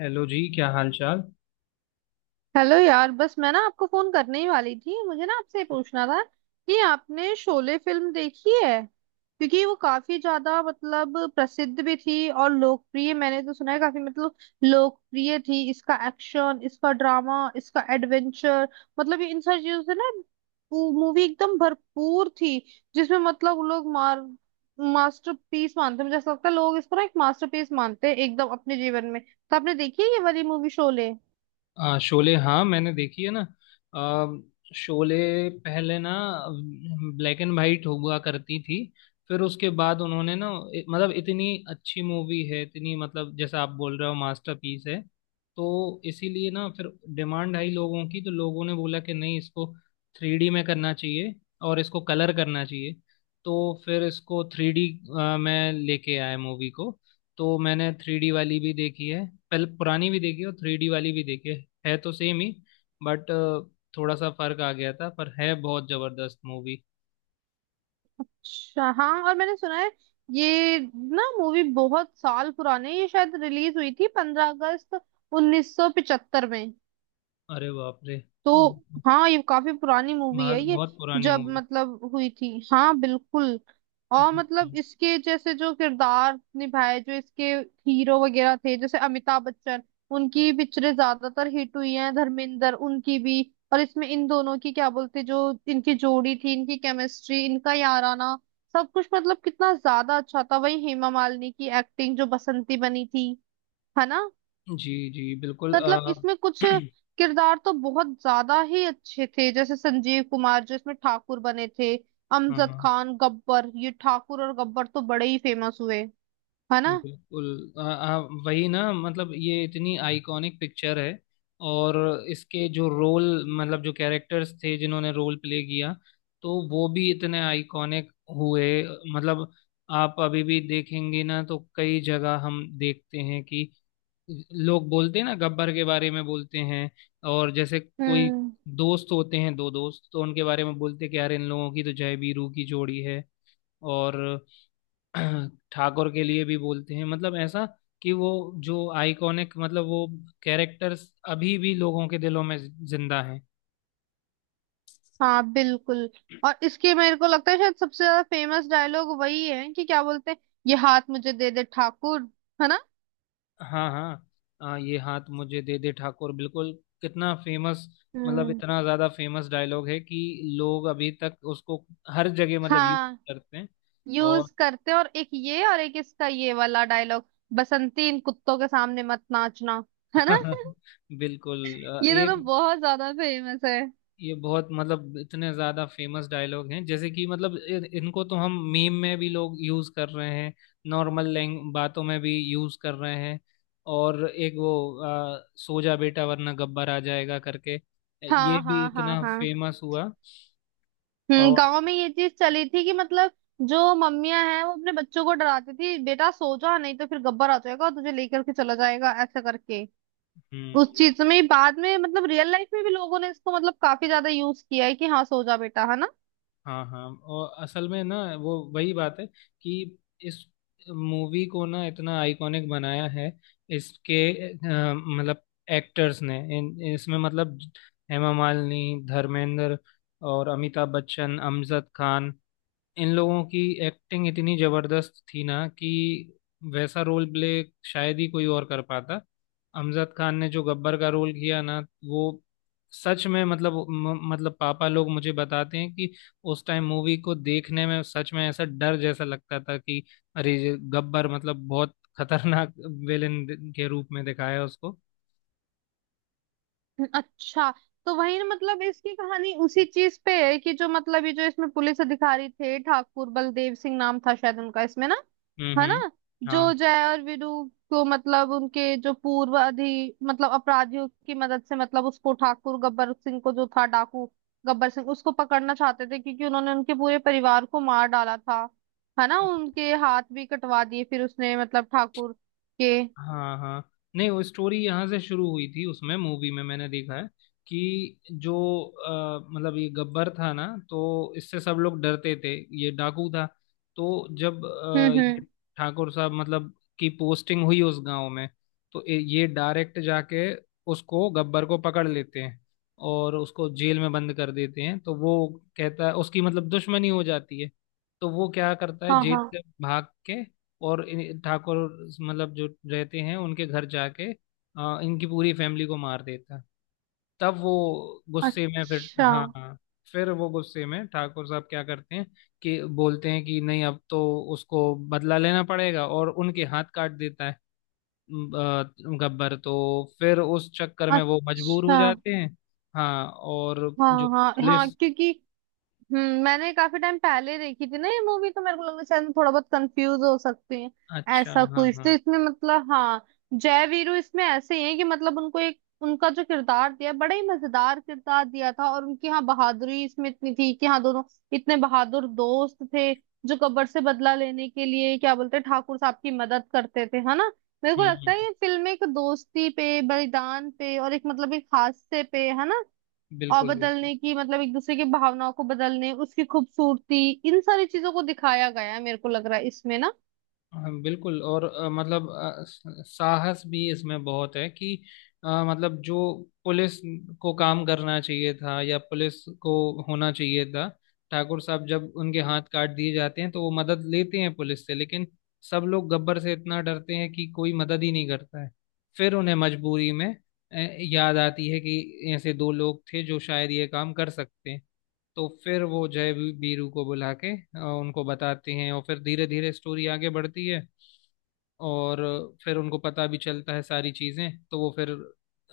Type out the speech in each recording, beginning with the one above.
Hello ji क्या हाल चाल हेलो यार। बस मैं ना आपको फोन करने ही वाली थी। मुझे ना आपसे पूछना था कि आपने शोले फिल्म देखी है, क्योंकि वो काफी ज्यादा मतलब प्रसिद्ध भी थी और लोकप्रिय। मैंने तो सुना है काफी मतलब लोकप्रिय थी। इसका एक्शन, इसका ड्रामा, इसका एडवेंचर, मतलब ये इन सारी चीजों से ना मूवी एकदम भरपूर थी। जिसमें मतलब लोग मार मास्टरपीस मानते हैं, मुझे ऐसा लगता है लोग इसको ना एक मास्टरपीस मानते हैं एकदम अपने जीवन में। तो आपने देखी है ये वाली मूवी शोले? शोले, हाँ मैंने देखी है ना। आ, शोले पहले ना ब्लैक एंड वाइट हुआ करती थी। फिर उसके बाद उन्होंने ना मतलब इतनी अच्छी मूवी है, इतनी, मतलब जैसा आप बोल रहे हो मास्टरपीस है। तो इसीलिए ना फिर डिमांड आई लोगों की, तो लोगों ने बोला कि नहीं, इसको थ्री डी में करना चाहिए और इसको कलर करना चाहिए। तो फिर इसको थ्री डी में लेके आए मूवी को। तो मैंने थ्री डी वाली भी देखी है, पहले पुरानी भी देखी है और थ्री डी वाली भी देखी है। है तो सेम ही, बट थोड़ा सा फर्क आ गया था, पर है बहुत जबरदस्त मूवी। अच्छा हाँ, और मैंने सुना है ये ना मूवी बहुत साल पुरानी है। ये शायद रिलीज हुई थी 15 अगस्त 1975 में। अरे बाप रे! तो बहुत, हाँ, ये काफी पुरानी मूवी है ये बहुत पुरानी जब मूवी। मतलब हुई थी। हाँ बिल्कुल। और मतलब इसके जैसे जो किरदार निभाए, जो इसके हीरो वगैरह थे जैसे अमिताभ बच्चन, उनकी पिक्चरें ज्यादातर हिट हुई हैं। धर्मेंद्र, उनकी भी। और इसमें इन दोनों की क्या बोलते, जो इनकी जोड़ी थी, इनकी केमिस्ट्री, इनका याराना, सब कुछ मतलब कितना ज्यादा अच्छा था। वही हेमा मालिनी की एक्टिंग, जो बसंती बनी थी, है ना। जी जी बिल्कुल। मतलब इसमें कुछ किरदार तो बहुत ज्यादा ही अच्छे थे, जैसे संजीव कुमार जो इसमें ठाकुर बने थे, हाँ अमजद हाँ खान गब्बर। ये ठाकुर और गब्बर तो बड़े ही फेमस हुए, है ना। बिल्कुल। आ, आ, वही ना, मतलब ये इतनी आइकॉनिक पिक्चर है। और इसके जो रोल, मतलब जो कैरेक्टर्स थे जिन्होंने रोल प्ले किया, तो वो भी इतने आइकॉनिक हुए। मतलब आप अभी भी देखेंगे ना तो कई जगह हम देखते हैं कि लोग बोलते हैं ना, गब्बर के बारे में बोलते हैं। और जैसे कोई हम्म। दोस्त होते हैं, दो दोस्त, तो उनके बारे में बोलते हैं कि यार इन लोगों की तो जय वीरू की जोड़ी है। और ठाकुर के लिए भी बोलते हैं, मतलब ऐसा, कि वो जो आइकॉनिक, मतलब वो कैरेक्टर्स अभी भी लोगों के दिलों में जिंदा हैं। हाँ बिल्कुल। और इसके मेरे को लगता है शायद सबसे ज्यादा फेमस डायलॉग वही है कि क्या बोलते हैं, ये हाथ मुझे दे दे ठाकुर, है ना। हाँ हाँ। ये हाथ मुझे दे दे ठाकुर, बिल्कुल। कितना फेमस! मतलब हम्म। इतना ज्यादा फेमस डायलॉग है कि लोग अभी तक उसको हर जगह मतलब यूज हाँ, करते हैं। और यूज करते हैं। और एक ये, और एक इसका ये वाला डायलॉग, बसंती इन कुत्तों के सामने मत नाचना, है ना। बिल्कुल। आ, ये तो एक बहुत ज्यादा फेमस है। ये बहुत, मतलब इतने ज्यादा फेमस डायलॉग हैं जैसे कि, मतलब इनको तो हम मीम में भी लोग यूज कर रहे हैं, नॉर्मल लैंग बातों में भी यूज कर रहे हैं। और एक वो, सो जा बेटा वरना गब्बर आ जाएगा करके, ये हाँ भी हाँ हाँ इतना हाँ। फेमस हुआ। और गांव में ये चीज चली थी कि मतलब जो मम्मियां हैं वो अपने बच्चों को डराती थी, बेटा सो जा नहीं तो फिर गब्बर आ जाएगा और तुझे लेकर के चला जाएगा, ऐसा करके। हम्म, उस चीज में बाद में मतलब रियल लाइफ में भी लोगों ने इसको मतलब काफी ज्यादा यूज किया है कि हाँ सो जा बेटा, है ना। हाँ हाँ। और असल में ना, वो वही बात है कि इस मूवी को ना इतना आइकॉनिक बनाया है इसके मतलब एक्टर्स ने। इन इसमें मतलब हेमा मालिनी, धर्मेंद्र और अमिताभ बच्चन, अमजद खान, इन लोगों की एक्टिंग इतनी जबरदस्त थी ना कि वैसा रोल प्ले शायद ही कोई और कर पाता। अमजद खान ने जो गब्बर का रोल किया ना, वो सच में, मतलब मतलब पापा लोग मुझे बताते हैं कि उस टाइम मूवी को देखने में सच में ऐसा डर जैसा लगता था कि अरे ये गब्बर, मतलब बहुत खतरनाक विलेन के रूप में दिखाया उसको। अच्छा। तो वही ना, मतलब इसकी कहानी उसी चीज पे है कि जो मतलब ये जो इसमें पुलिस अधिकारी थे, ठाकुर बलदेव सिंह नाम था शायद उनका इसमें ना, है ना। हम्म, जो हाँ जय और वीरू को मतलब उनके जो पूर्व अधि मतलब अपराधियों की मदद से मतलब उसको ठाकुर, गब्बर सिंह को जो था डाकू गब्बर सिंह, उसको पकड़ना चाहते थे क्योंकि उन्होंने उनके पूरे परिवार को मार डाला था, है ना। उनके हाथ भी कटवा दिए फिर उसने मतलब ठाकुर के। हाँ हाँ। नहीं, वो स्टोरी यहाँ से शुरू हुई थी, उसमें मूवी में मैंने देखा है कि जो मतलब ये गब्बर था ना तो इससे सब लोग डरते थे। ये डाकू था। तो जब हम्म। ये ठाकुर साहब, मतलब की पोस्टिंग हुई उस गांव में, तो ये डायरेक्ट जाके उसको, गब्बर को, पकड़ लेते हैं और उसको जेल में बंद कर देते हैं। तो वो कहता है, उसकी मतलब दुश्मनी हो जाती है। तो वो क्या करता है, हाँ जेल हाँ से भाग के, और ठाकुर, मतलब जो रहते हैं उनके घर जाके, इनकी पूरी फैमिली को मार देता है। तब वो गुस्से में फिर, अच्छा। हाँ हाँ, फिर वो गुस्से में ठाकुर साहब क्या करते हैं कि बोलते हैं कि नहीं, अब तो उसको बदला लेना पड़ेगा, और उनके हाथ काट देता है अ, गब्बर तो। फिर उस चक्कर में वो मजबूर हो अच्छा। जाते हैं। हाँ, और जो हाँ हाँ हाँ, पुलिस, क्योंकि मैंने काफी टाइम पहले देखी थी ना ये मूवी, तो मेरे को लगा शायद मैं थोड़ा बहुत कंफ्यूज हो सकती है। अच्छा, ऐसा हाँ कुछ तो हाँ, इसमें मतलब हाँ, जय वीरू इसमें ऐसे ही है कि मतलब उनको एक उनका जो किरदार दिया, बड़ा ही मजेदार किरदार दिया था। और उनकी हाँ बहादुरी इसमें इतनी थी कि हाँ, दोनों इतने बहादुर दोस्त थे जो गब्बर से बदला लेने के लिए क्या बोलते हैं, ठाकुर साहब की मदद करते थे, है ना। मेरे को लगता हम्म, है ये फिल्म एक दोस्ती पे, बलिदान पे, और एक मतलब एक हादसे पे, है ना। और बिल्कुल बिल्कुल। बदलने की मतलब एक दूसरे की भावनाओं को बदलने, उसकी खूबसूरती, इन सारी चीजों को दिखाया गया है मेरे को लग रहा है इसमें ना। हाँ बिल्कुल। और मतलब साहस भी इसमें बहुत है कि मतलब जो पुलिस को काम करना चाहिए था, या पुलिस को होना चाहिए था। ठाकुर साहब जब उनके हाथ काट दिए जाते हैं तो वो मदद लेते हैं पुलिस से, लेकिन सब लोग गब्बर से इतना डरते हैं कि कोई मदद ही नहीं करता है। फिर उन्हें मजबूरी में याद आती है कि ऐसे दो लोग थे जो शायद ये काम कर सकते हैं। तो फिर वो जय बीरू को बुला के उनको बताते हैं, और फिर धीरे धीरे स्टोरी आगे बढ़ती है। और फिर उनको पता भी चलता है सारी चीजें, तो वो फिर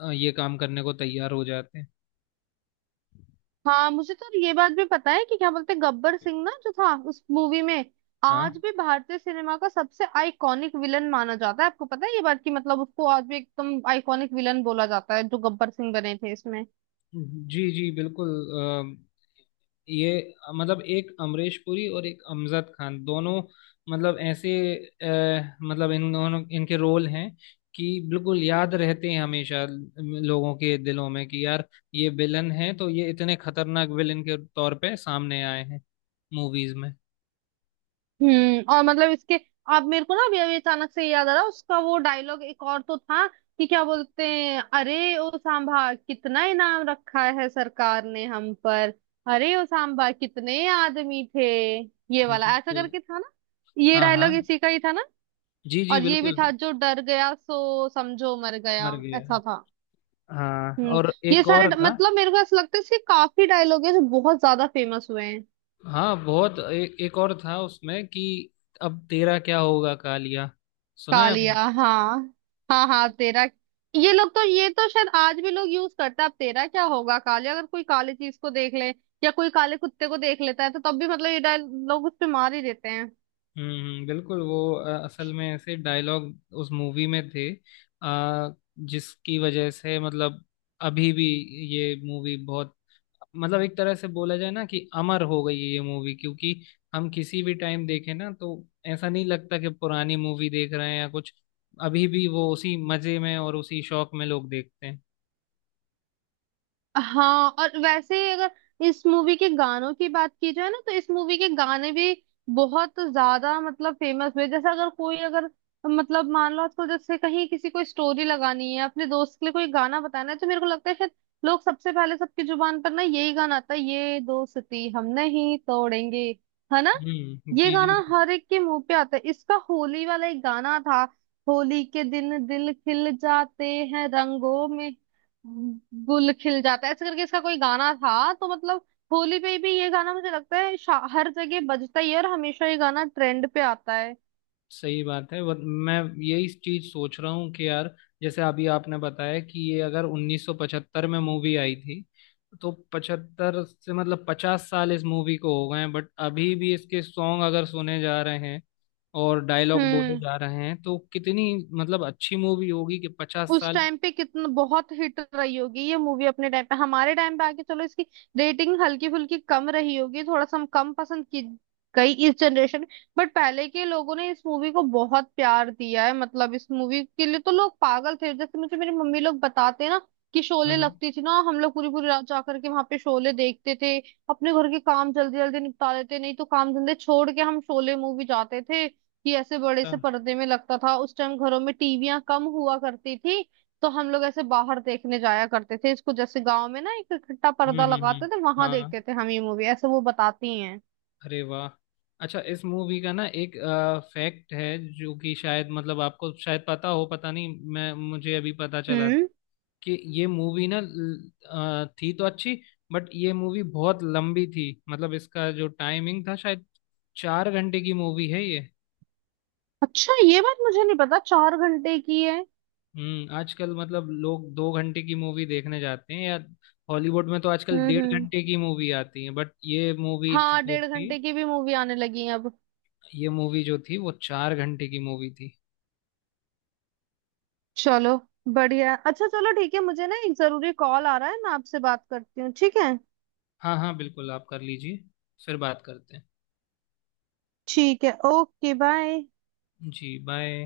ये काम करने को तैयार हो जाते हैं। हाँ मुझे तो ये बात भी पता है कि क्या बोलते हैं, गब्बर सिंह ना जो था उस मूवी में, आज हाँ। भी भारतीय सिनेमा का सबसे आइकॉनिक विलन माना जाता है। आपको पता है ये बात कि मतलब उसको आज भी एकदम आइकॉनिक विलन बोला जाता है, जो गब्बर सिंह बने थे इसमें। जी जी बिल्कुल। ये मतलब एक अमरीश पुरी और एक अमजद खान, दोनों, मतलब ऐसे मतलब इन दोनों, इनके रोल हैं कि बिल्कुल याद रहते हैं हमेशा लोगों के दिलों में कि यार ये विलन है, तो ये इतने खतरनाक विलन के तौर पे सामने आए हैं मूवीज में। और मतलब इसके आप मेरे को ना अभी अभी अचानक से याद आ रहा उसका वो डायलॉग एक और तो था कि क्या बोलते हैं, अरे ओ सांभा कितना इनाम रखा है सरकार ने हम पर, अरे ओ सांभा कितने आदमी थे, ये वाला ऐसा बिल्कुल। करके था ना। ये हाँ हाँ, डायलॉग इसी का ही था ना। जी जी और ये भी बिल्कुल। था, जो डर गया सो समझो मर गया, मर गया ऐसा है। था। हाँ, हम्म और ये एक सारे और था। मतलब मेरे को ऐसा लगता है इसके काफी डायलॉग है जो बहुत ज्यादा फेमस हुए हैं। हाँ बहुत, एक और था उसमें कि अब तेरा क्या होगा कालिया, सुना है कालिया, आपने? हाँ। हाँ हाँ तेरा, ये लोग तो ये तो शायद आज भी लोग यूज करते हैं, अब तेरा क्या होगा कालिया। अगर कोई काली चीज को देख ले या कोई काले कुत्ते को देख लेता है तो तब भी मतलब ये डायल लोग उस पे मार ही देते हैं। बिल्कुल वो असल में ऐसे डायलॉग उस मूवी में थे अ, जिसकी वजह से, मतलब अभी भी ये मूवी बहुत, मतलब एक तरह से बोला जाए ना कि अमर हो गई है ये मूवी, क्योंकि हम किसी भी टाइम देखें ना तो ऐसा नहीं लगता कि पुरानी मूवी देख रहे हैं या कुछ। अभी भी वो उसी मजे में और उसी शौक में लोग देखते हैं। हाँ, और वैसे ही अगर इस मूवी के गानों की बात की जाए ना, तो इस मूवी के गाने भी बहुत ज्यादा मतलब फेमस हुए। जैसे अगर कोई, अगर मतलब मान लो आजकल जैसे कहीं किसी को स्टोरी लगानी है अपने दोस्त के लिए, कोई गाना बताना है, तो मेरे को लगता है शायद लोग सबसे पहले, सबकी जुबान पर ना, यही गाना आता है, ये दोस्ती हम नहीं तोड़ेंगे, है ना। हम्म, ये जी गाना जी। हर एक के मुंह पे आता है। इसका होली वाला एक गाना था, होली के दिन दिल खिल जाते हैं रंगों में गुल खिल जाता है, ऐसे करके इसका कोई गाना था। तो मतलब होली पे भी ये गाना मुझे लगता है हर जगह बजता ही है और हमेशा ये गाना ट्रेंड पे आता है। सही बात है। मैं यही चीज सोच रहा हूँ कि यार, जैसे अभी आपने बताया कि ये अगर 1975 में मूवी आई थी, तो 75 से मतलब 50 साल इस मूवी को हो गए हैं, बट अभी भी इसके सॉन्ग अगर सुने जा रहे हैं और डायलॉग बोले हम्म जा रहे हैं, तो कितनी मतलब अच्छी मूवी होगी कि 50 उस साल। टाइम पे कितना बहुत हिट रही होगी ये मूवी अपने टाइम पे। हमारे टाइम पे आके चलो इसकी रेटिंग हल्की फुल्की कम रही होगी, थोड़ा सा हम कम पसंद की गई इस जनरेशन, बट पहले के लोगों ने इस मूवी को बहुत प्यार दिया है। मतलब इस मूवी के लिए तो लोग पागल थे। जैसे मुझे मेरी मम्मी लोग बताते हैं ना, कि शोले हम्म लगती थी ना, हम लोग पूरी पूरी रात जाकर के वहां पे शोले देखते थे। अपने घर के काम जल्दी जल्दी निपटा लेते, नहीं तो काम धंधे छोड़ के हम शोले मूवी जाते थे कि ऐसे बड़े से हम्म, पर्दे में लगता था। उस टाइम घरों में टीवियां कम हुआ करती थी, तो हम लोग ऐसे बाहर देखने जाया करते थे इसको, जैसे गांव में ना एक इकट्ठा पर्दा लगाते थे, वहां देखते हाँ, थे हम ये मूवी, ऐसे वो बताती हैं। अरे वाह! अच्छा, इस मूवी का ना एक फैक्ट है जो कि शायद, मतलब आपको शायद पता हो, पता नहीं, मैं मुझे अभी पता चला था हम्म कि ये मूवी ना थी तो अच्छी, बट ये मूवी बहुत लंबी थी, मतलब इसका जो टाइमिंग था, शायद 4 घंटे की मूवी है ये। अच्छा, ये बात मुझे नहीं पता, 4 घंटे की है। आजकल मतलब लोग 2 घंटे की मूवी देखने जाते हैं, या हॉलीवुड में तो आजकल डेढ़ हम्म। घंटे की मूवी आती है, बट हाँ, डेढ़ घंटे की भी मूवी आने लगी है अब। ये मूवी जो थी वो 4 घंटे की मूवी थी। चलो, बढ़िया। अच्छा चलो ठीक है, मुझे ना एक जरूरी कॉल आ रहा है, मैं आपसे बात करती हूँ, ठीक है। हाँ हाँ बिल्कुल, आप कर लीजिए। फिर बात करते ठीक है, ओके बाय। हैं जी, बाय।